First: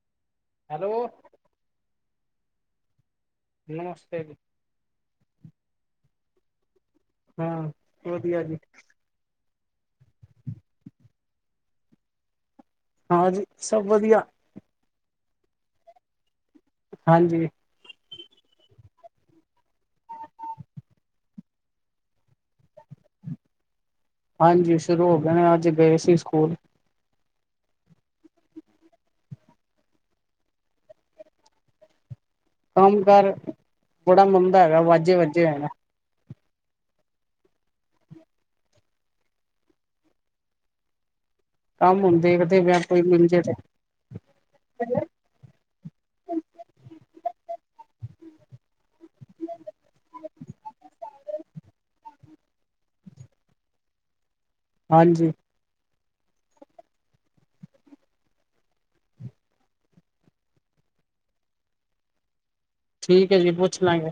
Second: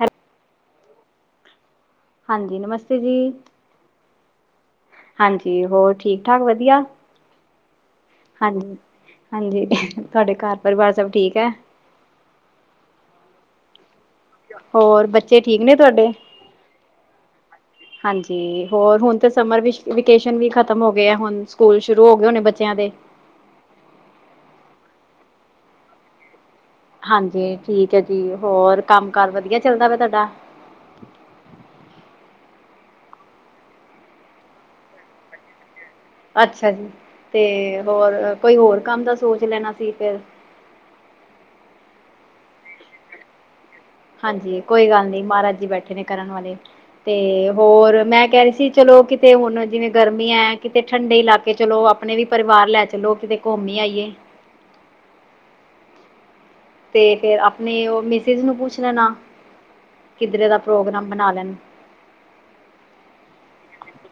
ਹੈ। ਹੈਲੋ। ਹਾਂਜੀ, ਨਮਸਤੇ ਜੀ। ਨਮਸਤੇ ਜੀ। ਹਾਂਜੀ, ਹੋਰ ਠੀਕ-ਠਾਕ ਵਧੀਆ। ਹਾਂ। ਵਧੀਆ ਜੀ ਹਾਂਜੀ-ਹਾਂਜੀ ਤੁਹਾਡੇ ਘਰ ਪਰਿਵਾਰ ਸਭ ਠੀਕ ਹੈ? ਹਾਂਜੀ, ਸਭ ਵਧੀਆ। ਹੋਰ, ਬੱਚੇ ਠੀਕ ਨੇ ਤੁਹਾਡੇ। ਹਾਂਜੀ। ਹਾਂਜੀ, ਹੋਰ ਹੁਣ ਤਾਂ ਸਮਰ ਵਿ ਵਿਕੇਸ਼ਨ ਵੀ ਖ਼ਤਮ ਹੋ ਗਏ ਹੁਣ। ਸਕੂਲ ਸ਼ੁਰੂ ਹੋ ਗਏ, ਹੋਣੇ ਬੱਚੇਆਂ ਦੇ। ਹਾਂਜੀ, ਸੁਰੂ ਹੋ ਗਏ ਨੇ, ਅੱਜ ਗਏ ਸੀ ਸਕੂਲ। ਹਾਂਜੀ, ਠੀਕ ਹੈ ਜੀ, ਹੋਰ ਕੰਮ-ਕਾਰ ਵਧੀਆ ਚੱਲਦਾ ਵਾ ਤੁਹਾਡਾ। ਕੰਮ-ਕਾਰ ਬੜਾ ਮੰਦਾ ਹੈਗਾ, ਵਾਜੇ ਵੱਜੇ ਹੋਏ ਨੇ। ਅੱਛਾ ਜੀ, ਤੇ ਹੋਰ ਕੋਈ ਹੋਰ ਕੰਮ ਦਾ ਸੋਚ ਲੈਣਾ ਸੀ, ਫੇਰ। ਕੰਮ ਹੁਣ ਦੇਖਦੇ ਪਿਆ, ਕੋਈ ਮਿਲ ਜਾਏ ਤੇ ਹਾਂਜੀ, ਕੋਈ ਗੱਲ ਨੀ। ਮਾਹਰਾਜ ਜੀ ਬੈਠੇ ਨੇ ਕਰਨ ਵਾਲੇ। ਤੇ ਹੋਰ, ਮੈਂ ਕਹਿ ਰਹੀ ਸੀ ਚਲੋ ਕਿਤੇ ਹੁਣ ਜਿਵੇਂ ਗਰਮੀਆਂ ਹੈ, ਕਿਤੇ ਠੰਡੇ ਇਲਾਕੇ ਚਲੋ। ਆਪਣੇ ਵੀ ਪਰਿਵਾਰ ਲੈ ਚਲੋ ਕਿਤੇ ਘੁੰਮ ਈ ਆਈਏ। ਹਾਂਜੀ। ਤੇ ਫੇਰ ਆਪਣੇ ਉਹ ਮਿਸਿਜ਼ ਨੂੰ ਪੁੱਛ ਲੈਣਾ। ਕਿਧਰੇ ਦਾ ਪ੍ਰੋਗਰਾਮ ਬਣਾ ਲੈਣ ਠੀਕ ਐ ਜੀ ਪੁੱਛ ਲਾਂਗੇ।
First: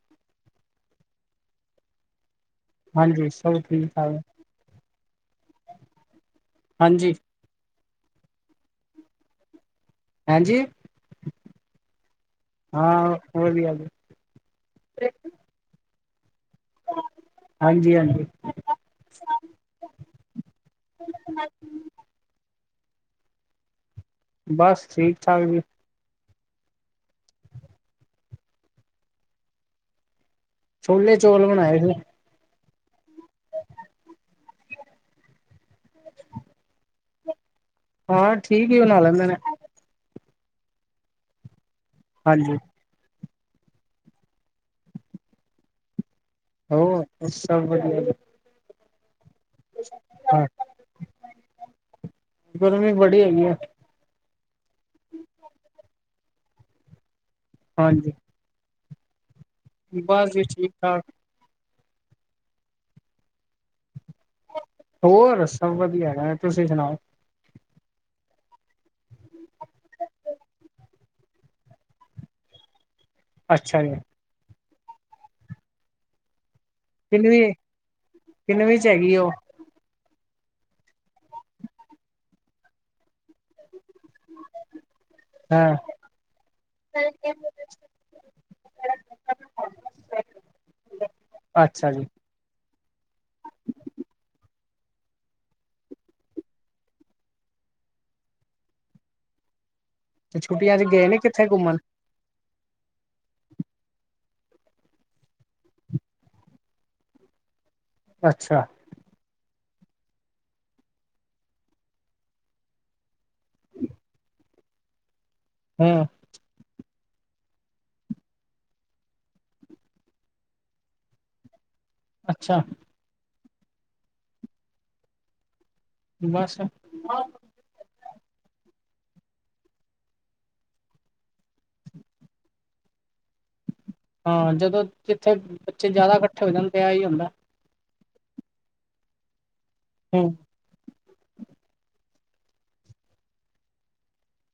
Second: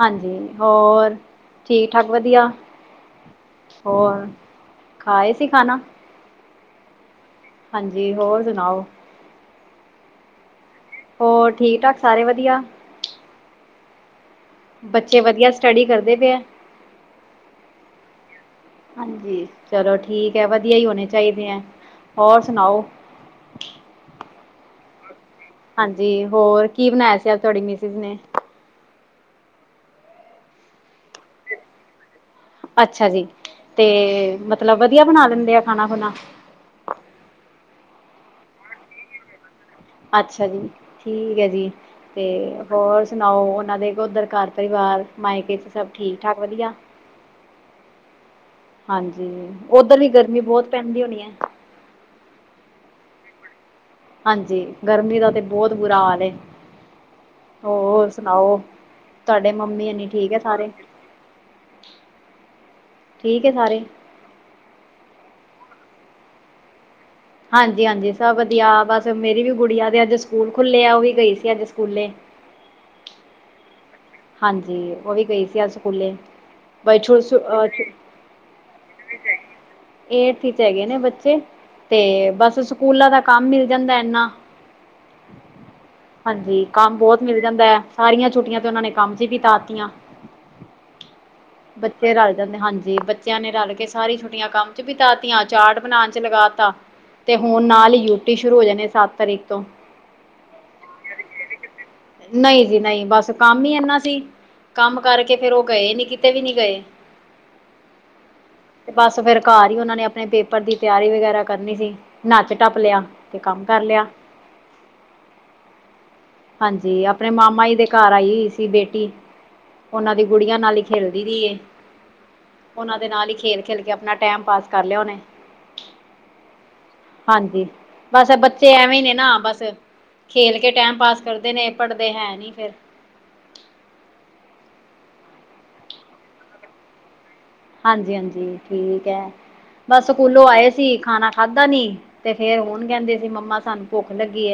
ਹਾਂਜੀ, ਹੋਰ ਠੀਕ-ਠਾਕ ਵਧੀਆ? ਹਾਂਜੀ ਸਭ ਠੀਕ-ਠਾਕ। ਹੋਰ ਖਾਏ ਤੇ ਖਾਣਾ। ਹਾਂਜੀ। ਹਾਂਜੀ ਹੋਰ ਸੁਣਾਓ। ਹਾਂਜੀ। ਹੋਰ ਠੀਕ-ਠਾਕ ਸਾਰੇ ਵਧੀਆ। ਹਾਂ। ਵਧੀਆ ਜੀ। ਬੱਚੇ ਵਧੀਆ ਸਟੱਡੀ ਕਰਦੇ ਪੇ ਆ। ਹਾਂਜੀ- ਹਾਂਜੀ। ਹਾਂਜੀ, ਚਲੋ ਠੀਕ ਹੈ ਵਧੀਆ ਹੀ ਹੋਣੇ ਚਾਹੀਦੇ ਐ, ਹੋਰ ਸੁਣਾਓ। ਬਸ ਠੀਕ- ਠਾਕ ਜੀ। ਹਾਂਜੀ ਹੋਰ ਕੀ ਬਣਾਇਆ ਸੀ ਅਜ ਤੁਹਾਡੀ ਮਿਸਿਜ ਨੇ। ਛੋਲੇ ਚੌਲ ਬਣਾਏ ਸੀ। ਅੱਛਾ ਜੀ, ਤੇ ਮਤਲਬ ਵਧੀਆ ਬਣਾ ਲੈਂਦੇ ਆ ਖਾਣਾ ਖੁਣਾ। ਹਾਂ, ਠੀਕ ਈ ਬਣਾ ਲੈਂਦੇ ਨੇ। ਅੱਛਾ ਜੀ। ਠੀਕ ਏ ਜੀ ਤੇ ਹਾਂਜੀ। ਹੋਰ? ਸੁਣਾਓ ਓਨਾਂ ਦੇ ਓਦਰ ਘਰ ਪਰਿਵਾਰ ਮਾਇਕੇ? ਸਭ ਠੀਕ-ਠਾਕ ਵਧੀਆ। ਹੋਰ, ਸਭ ਵਧੀਆ। ਹਾਂਜੀ। ਓਧਰ ਵੀ ਗਰਮੀ ਹਾਂ ਬਹੁਤ ਪੈਂਦੀ ਹੋਣੀ ਐ। ਗਰਮੀ ਬੜੀ ਹੈਗੀ ਏ ਹਾਂਜੀ, ਗਰਮੀ ਦਾ ਤੇ ਬਹੁਤ ਬੁਰਾ ਹਾਲ ਏ ਹਾਂਜੀ। ਹੋਰ ਸੁਣਾਓ? ਤੁਹਾਡੇ ਮੰਮੀ ਹੋਨੀ ਬਸ ਠੀਕ ਆ ਜੀ ਸਾਰੇ? ਠਾਕ ਠੀਕ ਹੈ ਸਾਰੇ। ਹੋਰ, ਸਭ ਵਧੀਆ ਹੈਗਾ, ਤੁਸੀਂ ਸੁਣਾਓ। ਹਾਂਜੀ- ਹਾਂਜੀ ਸਭ ਵਧੀਆ, ਬਸ ਮੇਰੀ ਵੀ ਗੁੜੀਆ ਦੇ ਅੱਜ ਸਕੂਲ ਖੁੱਲੇ ਆ, ਉਹ ਵੀ ਗਈ ਸੀ ਅੱਜ ਸਕੂਲੇ। ਅੱਛਾ ਜੀ। ਹਾਂਜੀ, ਓ ਵੀ ਗਈ ਸੀ ਅੱਜ ਸਕੂਲੇ। ਬਈ ਸ਼ੋਂ ਸ ਕਿੰਨਵੀਂ ਅ ਕਿੰਨਵੀਂ ਚ ਹੈਗੀ ਉਹ ਏਡਥ ਚ ਹੈਗੇ ਨੇ ਬੱਚੇ ਤੇ ਬਸ ਸਕੂਲਾਂ ਦਾ ਕੰਮ ਮਿਲ ਜਾਂਦਾ ਐਨਾ। ਹਾਂ ਹਾਂਜੀ ਕੰਮ ਬਹੁਤ ਮਿਲ ਜਾਂਦਾ ਐ ਸਾਰੀਆਂ ਛੁੱਟੀਆਂ ਤੇ ਉਹਨਾਂ ਨੇ ਕੰਮ 'ਚ ਵੀ ਤਾਤੀਆ। ਅੱਛਾ ਜੀ ਬੱਚੇ ਰਲ਼ ਜਾਂਦੇ, ਹਾਂਜੀ। ਬੱ ਬੱਚਿਆਂ ਨੇ ਰਲ ਕੇ ਸਾਰੀ ਛੁੱਟੀਆਂ ਕੰਮ ਚ ਵੀਤਾ ਤੀਆਂ ਚਾਟ ਬਣਾਣ ਚ ਲਗਾ ਤਾ ਤੇ ਹੁਨ ਨਾਲ ਹੀ ਯੂਟੀ ਸ਼ੁਰੂ ਹੋ ਜਾਣੇ ਸੱਤ ਤਰੀਕ ਤੋਂ। ਤੇ ਛੁੱਟੀਆਂ ਚ ਗਏ ਨੀ ਕਿੱਥੇ ਘੁੰਮਣ। ਨਹੀਂ ਜੀ ਨਹੀਂ ਬਸ ਕੰਮ। ਮੰਮੀ ਏਨਾ ਦੀ, ਕੰਮ ਕਰਕੇ ਫੇਰ ਓ ਗਏ ਨੀ, ਕਿਤੇ ਵੀ ਨੀ ਗਏ। ਅੱਛਾ। ਤੇ ਬਸ ਫੇਰ, ਘਰ ਹੀ ਓਨਾਂ ਨੇ ਆਪਣੇ ਪੇਪਰ ਦੀ ਤਿਆਰੀ ਵਗੈਰਾ ਕਰਨੀ ਸੀ। ਨੱਚ ਟੱਪ ਲਿਆ, ਤੇ ਕੰਮ ਕਰ ਲਿਆ। ਹੂੰ। ਹਾਂਜੀ, ਆਪਣੇ ਮਾਮਾ ਦੇ ਘਰ ਆਈ। ਸੀ, ਬੇਟੀ ਓਨਾਂ ਦੀ ਗੁੜੀਆਂ ਨਾਲ ਹੀ ਖੇਲਦੀ ਰਹੀ ਏ। ਅੱਛਾ। ਓਨਾਂ ਦੇ ਨਾਲ ਹੀ ਖੇਲ-ਖੇਲ ਕੇ ਆਪਣਾ ਟੈਮ ਪਾਸ ਕਰ ਲਿਆ, ਓਨੇ। ਬਸ ਹਾਂਜੀ। ਬਸ ਬੱਚੇ ਐਵੇਂ ਹੀ ਨੇ ਨਾ, ਬਸ ਖੇਲ ਕੇ ਟਾਈਮ ਪਾਸ ਕਰਦੇ ਨੇ, ਪੜ੍ਹਦੇ ਹੈ ਨੀ ਫੇਰ ਹਾਂ, ਜਦੋਂ ਜਿੱਥੇ ਬੱਚੇ ਜ਼ਿਆਦਾ ਇਕੱਠੇ ਹੋ ਜਾਣ ਤਾਂ ਆ ਹੀ ਹੁੰਦਾ। ਹਾਂਜੀ-ਹਾਂਜੀ, ਠੀਕ ਹੈ, ਬਸ ਹਮ ਸਕੂਲੋਂ ਆਏ ਸੀ। ਖਾਣਾ ਖਾਧਾ ਨੀ ਤੇ ਫੇਰ ਹੁਣ ਕੈਹਦੇ ਸੀ, ਮੰਮਾ ਸਾਨੂੰ ਭੁੱਖ ਲੱਗੀ।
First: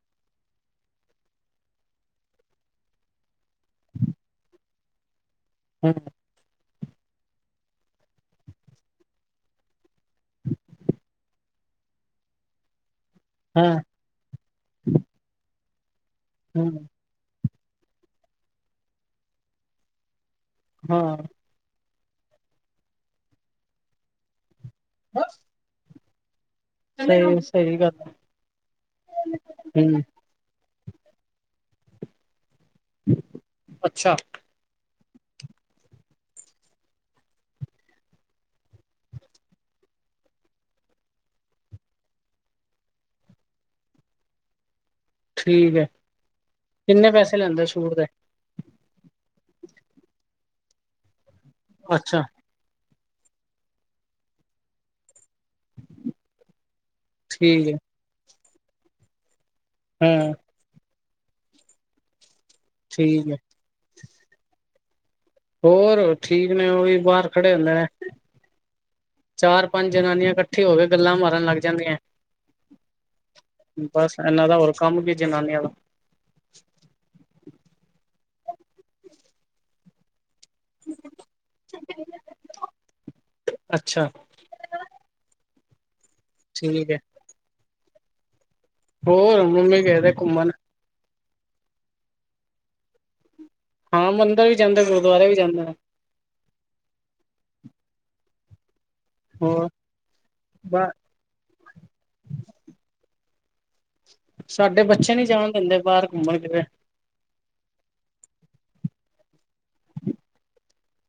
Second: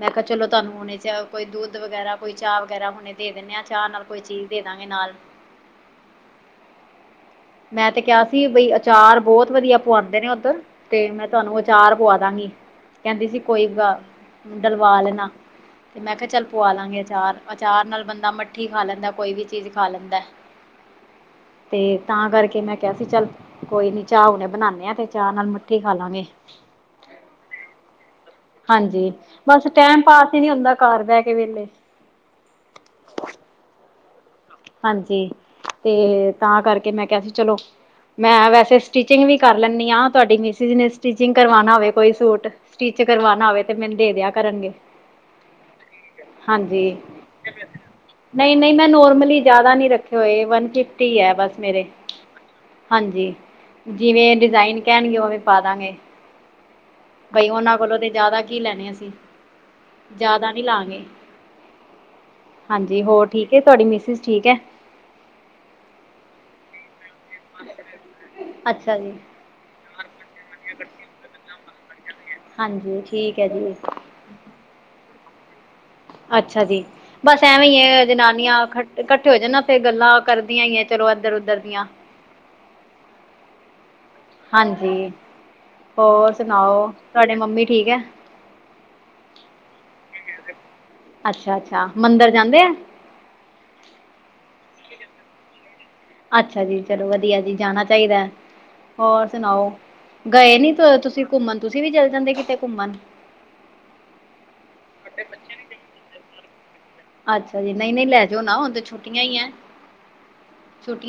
ਮੈਂ ਕਿਹਾ ਚਲੋ, ਤੁਹਾਨੂੰ ਹੁਣੇ ਚ ਕੋਈ ਦੁੱਧ ਵਗੈਰਾ, ਕੋਈ ਚਾਹ ਵਗੈਰਾ ਹੁਣੇ। ਦੇ ਦਿੰਦੇ ਆਂ। ਚਾਹ ਨਾਲ, ਕੋਈ ਚੀਜ਼ ਦੇ ਦਾਂਗੇ ਨਾਲ। ਹੂੰ। ਮੈਂ ਤੇ ਕਿਹਾ ਸੀ ਬਈ, ਅਚਾਰ ਬੋਤ ਵਧੀਆ ਪਆਉਂਦੇ ਨੇ ਓਧਰ। ਤੇ ਮੈਂ ਤੁਹਾਨੂੰ ਆਚਾਰ ਪਵਾਦਾਂਗੀ। ਕੈਹਦੀ ਸੀ, ਕੋਈ ਹਾਂ ਨਾ ਡਲਵਾ ਲੈਣਾ ਤੇ ਮੈਂ ਕਿਹਾ ਚੱਲ ਹਮ ਪਵਾਲਾਂਗੇ। ਅਚਾਰ-ਅਚਾਰ, ਨਾਲ ਬੰਦਾ ਮੱਠੀ ਖਾ ਲੈਂਦਾ, ਕੋਈ ਵੀ ਚੀਜ਼ ਖਾ ਲੈਂਦਾ। ਹਾਂ। ਤੇ ਤਾਂ ਕਰਕੇ ਮੈਂ ਕਿਹਾ ਸੀ, ਚੱਲ ਕੋਈ ਨੀ ਚਾਹ ਹੁਣੇ ਬਣਾਨੇ ਆ, ਤੇ ਚਾਹ ਨਾਲ ਕੀ ਖਾਾਲਾਂਗੇ। ਸਹੀ-ਸਹੀ ਗੱਲ ਆ। ਹਾਂਜੀ, ਬਸ ਟੈਮ ਪਾਸ ਈ ਨੀ ਹੁੰਦਾ, ਘਰ ਬੈਹ ਕੇ ਵੇਹਲੇ। ਅੱਛਾ। ਹਾਂਜੀ, ਤੇ ਤਾਂ ਕਰਕੇ, ਮੈਂ ਕਿਆ ਸੀ ਚਲੋ ਮੈਂ ਵੈਸੇ। ਸਟਿਚਿੰਗ ਵੀ ਕਰ ਲੈਣੀ ਹਾਂ, ਤੁਹਾਡੀ ਮਿਸਜ ਨੇ। ਸਟਿਚਿੰਗ ਕਰਵਾਣਾ ਹੋਵੇ ਕੋਈ ਸੂਟ, ਸਟਿਚ ਕਰਵਾਣਾ ਹੋਵੇ ਤੇ ਮੈਨੂੰ ਦੇ ਦਿਆ ਕਰਨਗੇ। ਠੀਕ ਹੈ, ਹਾਂਜੀ ਕਿੰਨੇ ਪੈਸੇ ਲੈਂਦੇ ਸੂਟ ਦੇ? ਨਹੀਂ -ਨਹੀਂ, ਮੈਂ ਨੋਰਮਲੀ ਜ਼ਿਆਦਾ ਨੀ ਰੱਖੇ ਹੋਏ, ਵਨ ਫਿਫਟੀ ਹੈ, ਬਸ ਮੇਰੇ ਅੱਛਾ ਹਾਂਜੀ, ਜਿਵੇਂ ਡਿਜ਼ਾਇਨ ਕੈਹਨਗੇ, ਉਵੇਂ ਪਾਦਾਂਗੇ। ਬਈ ਠੀਕ ਓਨਾਂ ਹੈ ਕੋਲੋਂ ਤੇ ਜਿਆਦਾ ਕੀ ਲੈਣੇ, ਅਸੀਂ ਹਾਂ ਜ਼ਿਆਦਾ ਲਾਂਗੇ। ਹਾਂਜੀ, ਹੋਰ ਠੀਕ ਐ, ਤੁਹਾਡੀ ਮਿਸਿਜ ਠੀਕ ਹੈ? ਹੋਰ ਠੀਕ ਨੇ, ਓ ਵੀ ਬਾਰ ਖੜੇ ਹੁੰਦੇ ਨੇ। ਅੱਛਾ ਜੀ ਚਾਰ-ਪੰਜ ਜਨਾਨੀਆਂ ਇਕੱਠੇ ਹੋ ਕੇ, ਗੱਲਾਂ ਮਾਰਨ ਲੱਗ ਜਾਂਦੀਆਂ। ਹਾਂਜੀ, ਠੀਕ ਐ ਜੀ। ਏਨਾਂ ਦਾ ਹੋਰ ਕੰਮ ਕੀ ਜਨਾਨੀਆਂ ਦਾ। ਅੱਛਾ ਜੀ, ਬਸ ਐਵੇਂ ਈ ਆ, ਜਨਾਨੀਆਂ ਇਕੱਠੇ ਹੋ ਜਾਣ ਨਾ। ਫੇਰ ਗੱਲਾਂ ਕਰਦੀਆਂ ਹੀ ਆ, ਚਲੋ ਏਧਰ -ਓਧਰ ਦੀਆਂ। ਅੱਛਾ ਹਾਂਜੀ, ਹੋਰ ਸੁਣਾਓ, ਠੀਕ ਹੈ। ਤੁਹਾਡੇ ਮੰਮੀ ਠੀਕ ਹੈ? ਹੋਰ, ਮੰਮੀ ਗਏ ਹੋਏ ਆ ਘੁੰਮਣ। ਅੱਛਾ-ਅੱਛਾ ਮੰਦਿਰ ਜਾਂਦੇ ਆ? ਹਾਂ, ਮੰਦਿਰ ਵੀ ਜਾਂਦੇ, ਗੁਰਦੁਆਰੇ ਵੀ ਜਾਂਦੇ ਨੇ। ਅੱਛਾ ਜੀ, ਚਲੋ ਵਦੀਆ ਜੀ, ਜਾਣਾ ਚਾਈਦਾ। ਹੋਰ ਸੁਨਾਓ, ਗਏ ਨੀ ਬ ਤੁਸੀਂ ਘੁੰਮਨ? ਤੁਸੀਂ ਵੀ ਚਲ ਜਾਂਦੇ ਕਿਤੇ ਘੁੰਮਨ। ਸਾਡੇ ਬੱਚੇ ਨੀ ਜਾਣ ਦਿੰਦੇ, ਬਾਹਰ ਘੁੰਮਣ ਫਿਰ ਅੱਛਾ ਜੀ, ਨਈ- ਨਈ ਲੈ ਜਾਓ ਨਾ, ਹੁਨ ਤੇ ਛੁੱਟੀਆਂ ਈ ਐ।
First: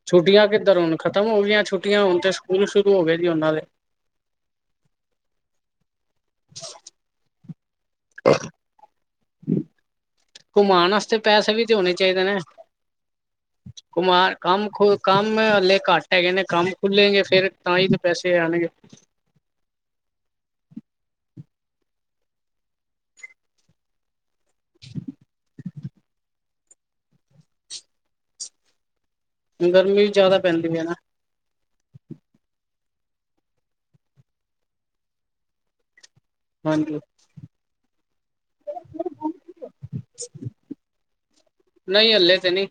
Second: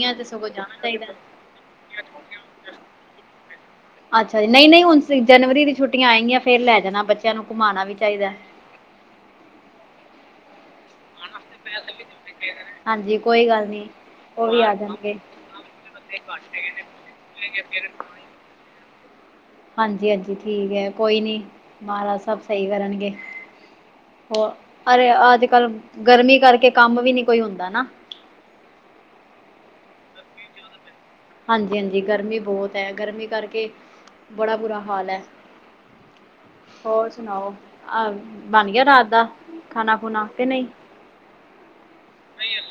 ਛੁੱਟੀਆਂ ਕਿੱਧਰ, ਜਾਣਾ ਹੁਣ ਚਾਹੀਦਾ ਖਤਮ ਹੋ ਗਈਆਂ ਛੁੱਟੀਆਂ, ਹੁਣ ਤੇ ਸਕੂਲ ਸ਼ੁਰੂ ਹੋ ਗਏ ਜੀ, ਓਨਾਂ ਦੇ। ਅੱਛਾ ਜੀ, ਨਈ -ਨਈ ਹੁਣ ਤੁਸੀ ਜਨਵਰੀ ਦੀ ਛੁੱਟੀਆਂ ਆਏਂਗੀਆਂ ਫੇਰ ਲੈ ਜਾਨਾਂ, ਬੱਚੇਆਂ ਨੂੰ ਘੁਮਾਨਾਂ ਵੀ ਚਾਈਦਾ। [unintelligible] ਪੈਸੇ ਵੀ ਤੇ ਹੋਣੇ ਚਾਈਦੇ ਨੇ, ਹਾਂਜੀ ਕੋਈ ਗੱਲ ਨਹੀਂ ਘਮਾਣ ਉਹ ਵੀ ਕੰਮ ਆ ਜਾਣਗੇ -ਕੰਮ ਹਲੇ ਘੱ ਟ, ਹੈਗੇ ਨੇ, ਕੰਮ ਖੁੱਲੇਂਗੇ ਫੇਰ, ਤਾਂ ਹੀ ਤਾਂ ਪੈਸੇ ਆਣਗੇ। ਹਾਂਜੀ -ਹਾਂਜੀ ਠੀਕ ਐ, ਕੋਈ ਨੀ ਮਹਾਰਾਜ ਸਬ ਸਈ ਕਰਨਗੇ। ਹੋਰ, ਅਰੇ ਅੱਜ- ਕੱਲ ਗਰਮੀ ਕਰਕੇ ਕੰਮ ਵੀ ਨੀ ਕੋਈ ਹੁੰਦਾ ਨਾ। ਗਰਮੀ ਜਾਦਾ ਪੈਂਦੀ ਐ ਨਾ। ਹਾਂਜੀ- ਹਾਂਜੀ, ਗਰਮੀ ਬੌਤ ਐ, ਗਰਮੀ ਕਰਕੇ ਬੜਾ ਬੁਰਾ ਹਾਲ ਐ। ਹਾਂਜੀ ਹੋਰ ਸੁਨਾਓ, ਬਨ ਗਿਆ, ਰਾਤ ਦਾ ਖਾਨਾ- ਖੂਨਾ ਕਿ ਨਈ? ਨਈ ਹਲੇੇ ਤੇ ਨਈਂ।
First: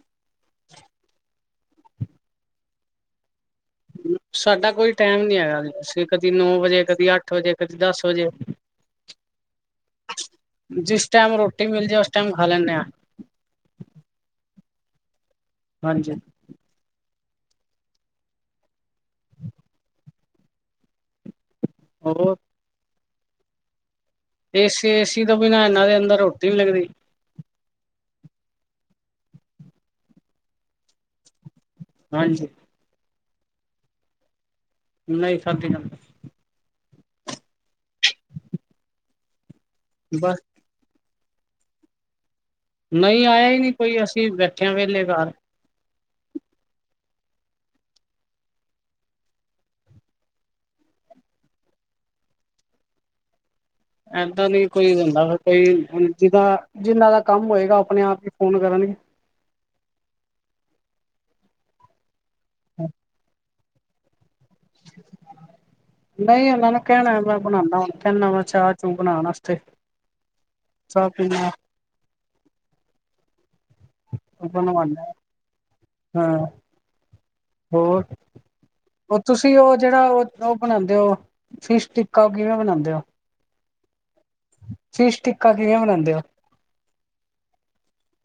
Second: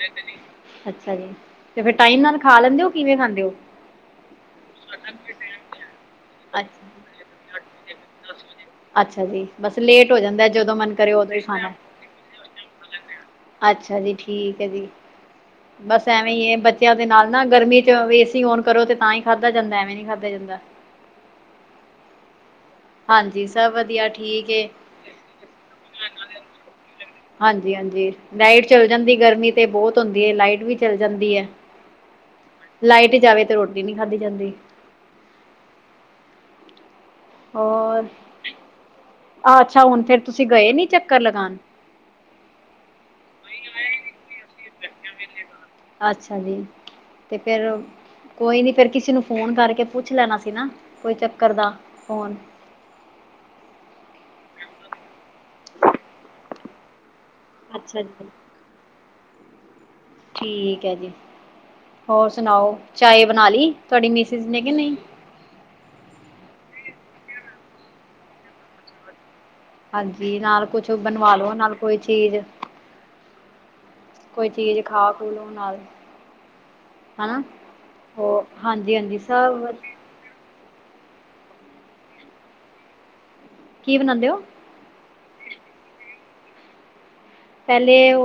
ਅੱਛਾ ਜੀ, ਤੇ ਫਿਰ ਟਾਈਮ ਨਾਲ ਖਾ ਲੈਂਦੇ ਓ, ਕਿਵੇਂ ਖਾਂਦੇ ਓ? [inaudible] ਸਾਡਾ ਕੋਈ ਟਾਈਮ ਨੀ ਹੈਗਾ, ਅਸੀਂ ਕਦੀ ਨੌ ਵਜੇ, ਅੱਛਾ ਕਦੀ ਅੱਠ ਵਜੇ, ਕਦੀ ਦਸ ਵਜੇ। ਅੱਛਾ ਜੀ, ਬਸ ਲੇਟ ਹੋ ਜਾਂਦਾ, ਜਦੋਂ ਮਨ ਜਿਸ ਕਰੇ ਉਦੋਂ ਟਾਈਮ ਹੀ ਰੋਟੀ ਖਾਣਾ। ਮਿਲ ਜਾਏ ਉਸ ਟਾਈਮ ਖਾ ਲੈਂਦੇ ਆਂ। ਅੱਛਾ ਜੀ, ਠੀਕ ਐ ਜੀ, ਬਸ ਹਾਂਜੀ ਐਵੇਂ ਈ ਐ ਬੱ ਦੇ ਨਾਲ ਨਾ ਗਰਮੀ ਚ ਏਸੀ ਔਨ ਕਰੋ ਤੇ ਤਾਂ ਹੀ ਖਾਧਾ ਜਾਂਦਾ, ਐਵੇਂ ਨੀ ਖਾਧਾ ਜਾਂਦਾ। ਹੋਰ? ਹਾਂਜੀ, ਸਬ ਵਧੀਆ। ਠੀਕ ਹੈ ਏਸੀ -ਏਸੀ ਤੋਂ ਬਿਨਾਂ ਇਨਾਂ ਦੇ ਅੰਦਰ ਰੋਟੀ ਨੀ ਲੱਗਦੀ। ਹਾਂਜੀ- ਹਾਂਜੀ, ਲਾਈਟ ਚੱਲ ਜਾਂਦੀ, ਗਰਮੀ ਤੇ ਬੌਤ ਹੁੰਦੀ ਏ ਲਾਈਟ ਵੀ ਚੱਲ ਜਾਂਦੀ ਐ। ਹਾਂਜੀ। ਲਾਈਟ ਜਾਵੇ ਤੇ, ਰੋਟੀ ਨਈਂ ਖਾਦੀ ਜਾਂਦੀ। ਨਈ ਖਾਦੀ ਜਾਂਦੀ। ਹੋਰ, ਅੱਛਾ ਹੁਣ ਫੇਰ, ਬਸ ਤੁਸੀਂ ਗਏ ਨੀ ਚੱਕਰ ਲਗਾਣ? ਨਹੀਂ ਆਏਆ ਈ ਨਈਂ ਕੋਈ, ਅਸੀਂ ਬੈਠੇ ਆ ਵੇਹਲੇ ਘਰ। ਅੱਛਾ ਜੀ, ਤੇ ਫਿਰ। ਕੋਈ ਨੀ, ਫੇਰ ਕਿਸੇ ਨੂੰ ਫੋਨ ਕਰਕੇ ਪੁੱਛ ਲੈਣਾ ਸੀ, ਨਾ ਕੋਈ ਚੱਕਰ ਦਾ ਫੋਨ- ਐਦਾਂ ਨੀ, ਕੋਈ ਦੇਂਦਾ, ਕੋਈ ਜਿਦਾ- ਜਿੰਨਾ ਦਾ ਕਮ ਹੋਏਗਾ, ਅੱਛਾ ਆਪਨੇ ਆਪ ਹੀ ਜੀ ਫੋਨ ਕਰਨਗੇ। ਠੀਕ ਐ ਜੀ? ਹੋਰ ਸੁਨਾਓ, ਚਾਏ ਬਨਾ ਲਈ ਤੁਆਡੀ ਮਿਸਿਸ ਨੇ ਕਿ ਨਹੀ? ਨਈ ਓਨਾ ਨੂੰ ਕੈਹਣਾ, ਮੈ ਬਣਾਂਦਾ ਕੇਹਨਾ ਵਾ, ਚਾਹ- ਚੂ ਬਣਾਣ ਵਾਸਤੇ- ਹਾਂਜੀ, ਨਾਲ ਕੁਛ ਚਾਹ ਬਨਵਾ ਪੀਣਾ ਲੋ ਨਾਲ ਕੋਈ ਚੀਜ- ਕੋਈ, ਚੀਜ ਬਣਵਾਉਦਾ ਖਾ- ਖੂ ਲੋ ਨਾਲ। ਹਾਂ ਹੈਨਾ, ਹੋਰ ਹਾਂਜੀ- ਹਾਂਜੀ ਸਭ- ਜੇਹੜਾ ਓ, ਓ ਬਨਾਂਦੇ ਓ, ਫਿਸ਼ ਟਿੱਕਾ ਓ ਕਿਵੇ ਬਨਾਂਦੇ ਓ? ਕੀ ਬਨਾਂਦੇ ਓ? ਫਿਸ਼ ਟਿੱਕਾ, ਕਿਵੇਂ ਬਨਾਂਦੇ ਓ? ਪੈਲੇ ਓ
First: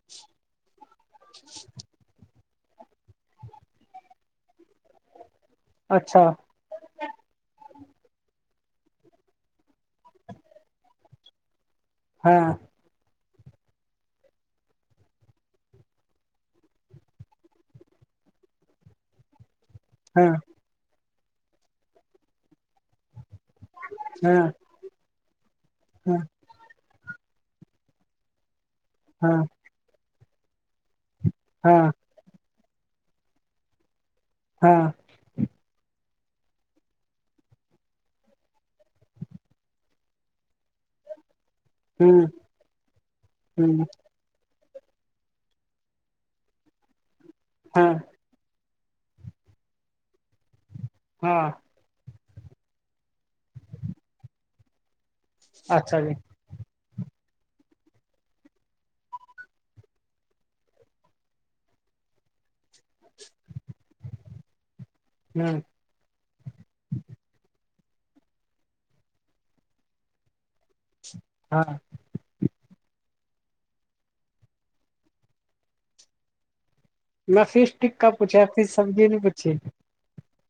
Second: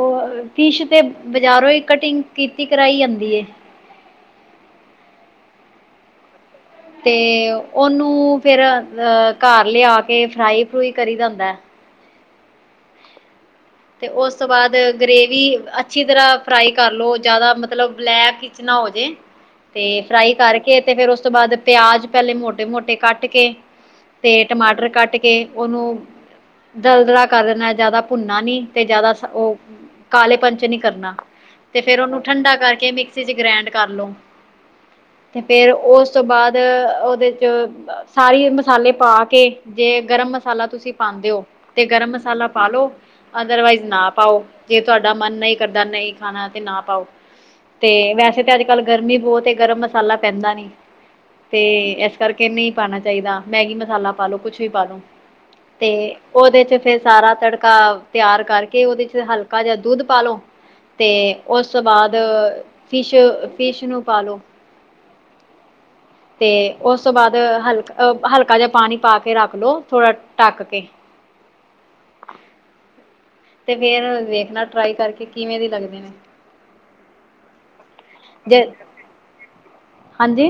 ਫਿਸ਼ ਤੇ, ਬਜਾਰੋਂ ਈ ਕਟਿੰਗ ਕੀਤੀ ਕਰਾਈ ਆਂਦੀ ਏ। ਅੱਛਾ ਤੇ ਉਹਨੂੰ ਫਿਰ ਅ ਘਰ ਲਿਆ ਕੇ ਫਰਾਈ -ਫਰੂਈ ਕਰੀਦਾ ਹੁੰਦਾ ਐ। ਹਾਂ ਤੇ ਉਸ ਤੋਂ ਬਾਅਦ ਗਰੇਵੀ ਅੱਛੀ ਤਰ੍ਹਾਂ ਫਰਾਈ ਕਰ ਲੋ ਜਿਆਦਾ ਮਤਲਬ ਬਲੈਕ ਵਿਚ ਨਾ ਹੋ ਜੇ। ਤੇ ਹਾਂ ਫਰਾਈ ਕਰਕੇ ਤੇ ਫੇਰ ਉਸ ਤੋਂ ਬਾਅਦ ਪਿਆਜ ਪਹਿਲੇ ਮੋਟੇ- ਮੋਟੇ ਕੱਟ- ਕੱਟ ਕੇ, ਤੇ ਹਾਂ ਟਮਾਟਰ ਕੱਟ ਕੇ ਉਹਨੂੰ- ਹਾਂ ਦਲ ਦਰਾ ਕਰ ਦੇਣਾ ਜਿਆਦਾ ਭੁੰਨਾ ਨੀ ਤੇ ਜਿਆਦਾ ਹਾਂ ਉਹ, ਕਾਲੇ ਪੰਨ ਚ ਨੀ ਕਰਨਾ। ਤੇ ਹਾਂ ਫੇਰ ਉਹਨੂੰ ਠੰਡਾ ਕਰਕੇ ਮਿਕਸੀ 'ਚ ਗ੍ਰੈਂਡ ਕਰ ਲੋ। ਹਾਂ ਤੇ ਫਿਰ ਉਸ ਤੋਂ ਬਾਅਦ ਉਹਦੇ 'ਚ ਸਾਰੀ ਮਸਾਲੇ ਪਾ ਕੇ- ਜੇ ਗਰਮ ਮਸਾਲਾ ਤੁਸੀ ਪਾਉਦੇ ਓ, ਤੇ ਗਰਮ ਹਮ ਮਸਾਲਾ ਪਾਲਓ, ਅਦਰਵਾਈਜ਼ ਹਮ ਨਾ- ਪਾਓ, ਜੇ ਤੁਹਾਡਾ ਮਨ ਨਈ ਕਰਦਾ ਨਈ ਖਾਣਾ ਤੇ ਨਾ ਪਾਓ, ਹਾਂ ਤੇ ਵੈਸੇ ਤਾਂ ਅੱਜ- ਅੱਜ ਕਲ ਗਰਮੀ ਬੋਤ ਏ ਗਰਮ ਮਸਾਲਾ ਪੈਂਦਾ ਨੀ। ਹਾਂ। ਤੇ ਇਸ ਕਰਕੇ ਨਹੀ ਪਾਣਾ ਚਾਹੀਦਾ ਮੈਗੀ ਮਸਾਲਾ ਪਾਲੋ ਕੁਛ ਵੀ ਪਾਲੋ, ਅੱਛਾ ਜੀ ਤੇ- ਉਹਦੇ 'ਚ ਫੇਰ ਸਾਰਾ ਤੜਕਾ- ਤਿਆਰ ਕਰਕੇ ਉਹਦੇ 'ਚ ਹਲਕਾ ਜਿਆ ਦੁੱਧ ਪਾਲੋ ਤੇ ਉਸ ਤੋ ਬਾਅਦ- ਫਿਸ਼ -ਫਿਸ਼ ਨੂੰ ਪਾਲੋ- ਹੂੰ ਤੇ ਉਸ ਤੋਂ ਬਾਅਦ ਹਲਕ- ਹਲਕਾ ਜਿਹਾ ਪਾਣੀ ਪਾ ਕੇ ਰੱਖ ਲਓ ਥੋੜਾ- ਢੱਕ ਕੇ- ਹਾਂ ਤੇ ਫੇਰ ਵੇਖਣਾ ਟਰਾਈ ਕਰਕੇ ਕਿਵੇਂ ਦੇ ਲਗਦੀ ਨੇ। ਮੈ ਫਿਸ਼ ਟਿਕਕਾ ਪੁੱਛਿਆ ਸੀ, ਜੇ ਸਬਜ਼ੀ ਨੀ ਪੁੱਛੀ। ਹਾਂਜੀ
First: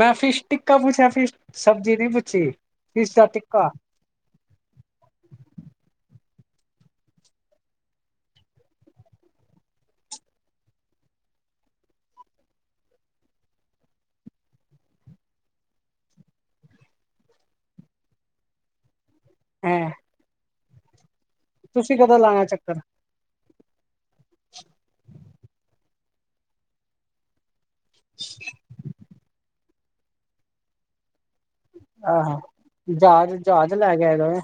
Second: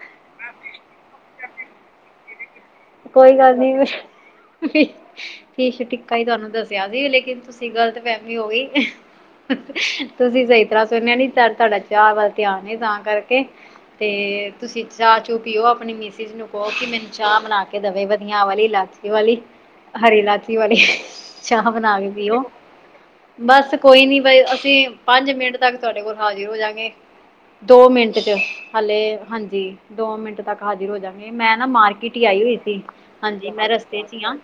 ਮੈ ਫਿਸ਼ ਟਿੱਕਾ ਪੁੱਛਿਆ ਸੀ, ਫਿਸ਼ ਸਬਜ਼ੀ ਨੀ ਪੁੱਛੀ। ਫਿਸ਼ ਦਾ ਕੋਈ ਗੱਲ ਨੀ। ਟਿੱਕਾ ਤੁਸੀ, ਫਿਸ਼ ਟੀਕਾ ਈ ਤੁਹਾਨੂੰ ਦੱਸਿਆ ਸੀ ਲੇਕਿਨ ਤੁਸੀ ਗਲਤ ਫੇਮੀ ਹੋ ਗਈ। ਤੁਸੀ ਸਹੀ ਤਰ੍ਹਾਂ ਸੁਣਿਆ ਨੀ ਤੁਹਾਡਾ ਚਾ ਵੱਲ ਧਿਆਨ ਏ ਤਾਂ ਕਰਕੇ। ਤੇ ਤੁਸੀ ਚਾ- ਚੁ ਪੀਓ ਆਪਣੀ ਮਿਸਿਜ ਨੂੰ ਕਹੋ ਕਿ ਮੈਨੂੰ ਚਾਹ ਬਣਾ ਕੇ- ਦਵੇ ਵਧਿਆ ਵਾਲੀ ਇਲਾਚੀ ਵਾਲੀ, ਹੈਂ ਹਰੀ ਇਲਾਚੀ ਵਾਲੀ- ਚਾਹ ਤੁਸੀਂ ਬਣਾ ਕੇ ਕਦੋਂ ਪੀਓ। ਲਾਣਾ ਚੱਕਰ ਬਸ ਕੋਈ ਨੀ ਬਾਈ ਅਸੀ ਪੰਜ ਮਿੰਟ ਤੱਕ ਤੁਹਾਡੇ ਕੋਲ ਹਾਜਰ ਹੋ ਜਾਗੇ। ਦੋ ਮਿੰਟ ਚ, ਹਾਲੇ ਹਾਂਜੀ ਦੋ ਮਿੰਟ ਤੱਕ ਹਾਜ਼ਰ ਹੋ ਜਾ- ਤੇ ਮੈਂ ਨਾ ਮਾਰਕੀਟ ਈ ਆਹੋ ਆਈ ਹੋਈ- ਸੀ। ਜਹਾਜ਼ ਹਾਂਜੀ ਮੈਂ -ਜਹਾਜ਼ ਲੈ ਰਸਤੇ ਕੇ ਚ ਹੀ ਆਇਗਾ ਹਾਂ ਕੇ?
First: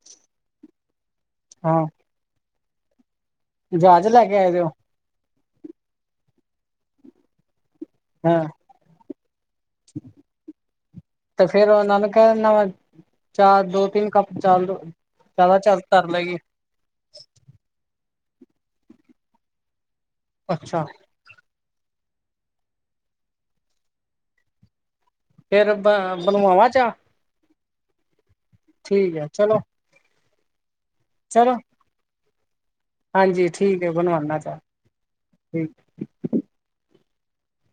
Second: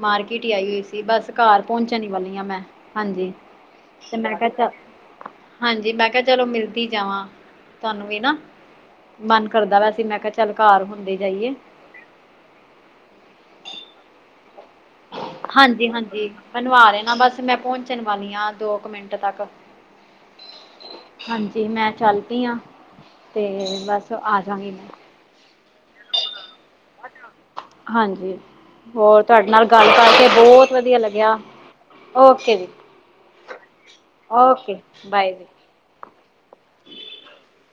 ਮਾਰਕੀਟ ਈ ਆਈ ਹੋਈ ਸੀ ਬਸ ਘਰ ਹਾਂ ਪਹੁੰਚਣ ਈ ਵਾਲੀ ਆ ਮੈ, ਹਾਂਜੀ। ਜਹਾਜ਼ ਤੇ ਲੈ ਮੈ ਕੇ ਕਿਆ ਆਏ ਦੇ ਹੋ ਚਲ, ਹਾਂਜੀ ਮੈ ਕਿਆ ਚਲੋ ਮਿਲਕੇ ਈ ਜਾਵਾ। ਤੁਹਾਨੂੰ ਵੀ ਨਾ, ਹਾਂ ਮਨ ਕਰਦਾ ਵੈਸੇ ਮੈਂ ਕਿਹਾ ਚੱਲ ਘਰ ਹੁੰਦੇ ਜਾਈਏ। ਐਲੋ, ਚਾਹ ਦੇਕੇ ਇਕ ਕੱਪ ਚਾਹ ਈ ਹੋ ਹਾਂਜੀ ਹਾਂਜੀ ਬਨਵਾ ਲੈਨਾ ਬਸ ਮੈਂ ਪਹੁੰਚਣ ਵਾਲੀ ਆ ਦੋ ਕੁ ਮਿੰਟ ਤੱਕ। ਅੱਛਾ ਹਾਂਜੀ ਮੈਂ ਚੱਲ ਪੀਆ, ਤੇ ਬਸ ਆ ਜਾਗੀ ਮੈਂ। ਫੇਰ ਇਦਾਂ ਬਣਵਾਵਾਂ ਚਾ? ਹਾਂਜੀ, ਠੀਕ ਹੋਰ ਹੈ ਤੁਹਾਡੇ ਚਲੋ ਨਾਲ ਗੱਲ ਕਰਕੇ ਬਹੁਤ ਵਧੀਆ ਲੱਗਿਆ। ਚਲੋ ਓਕੇ ਜੀ। ਹਾਂਜੀ ਠੀਕ ਐ ਬਣਵਾਣਾ ਚਾਹ, ਓਕੇ ਬਾਏ ਜੀ ਠੀਕ। [inaudible]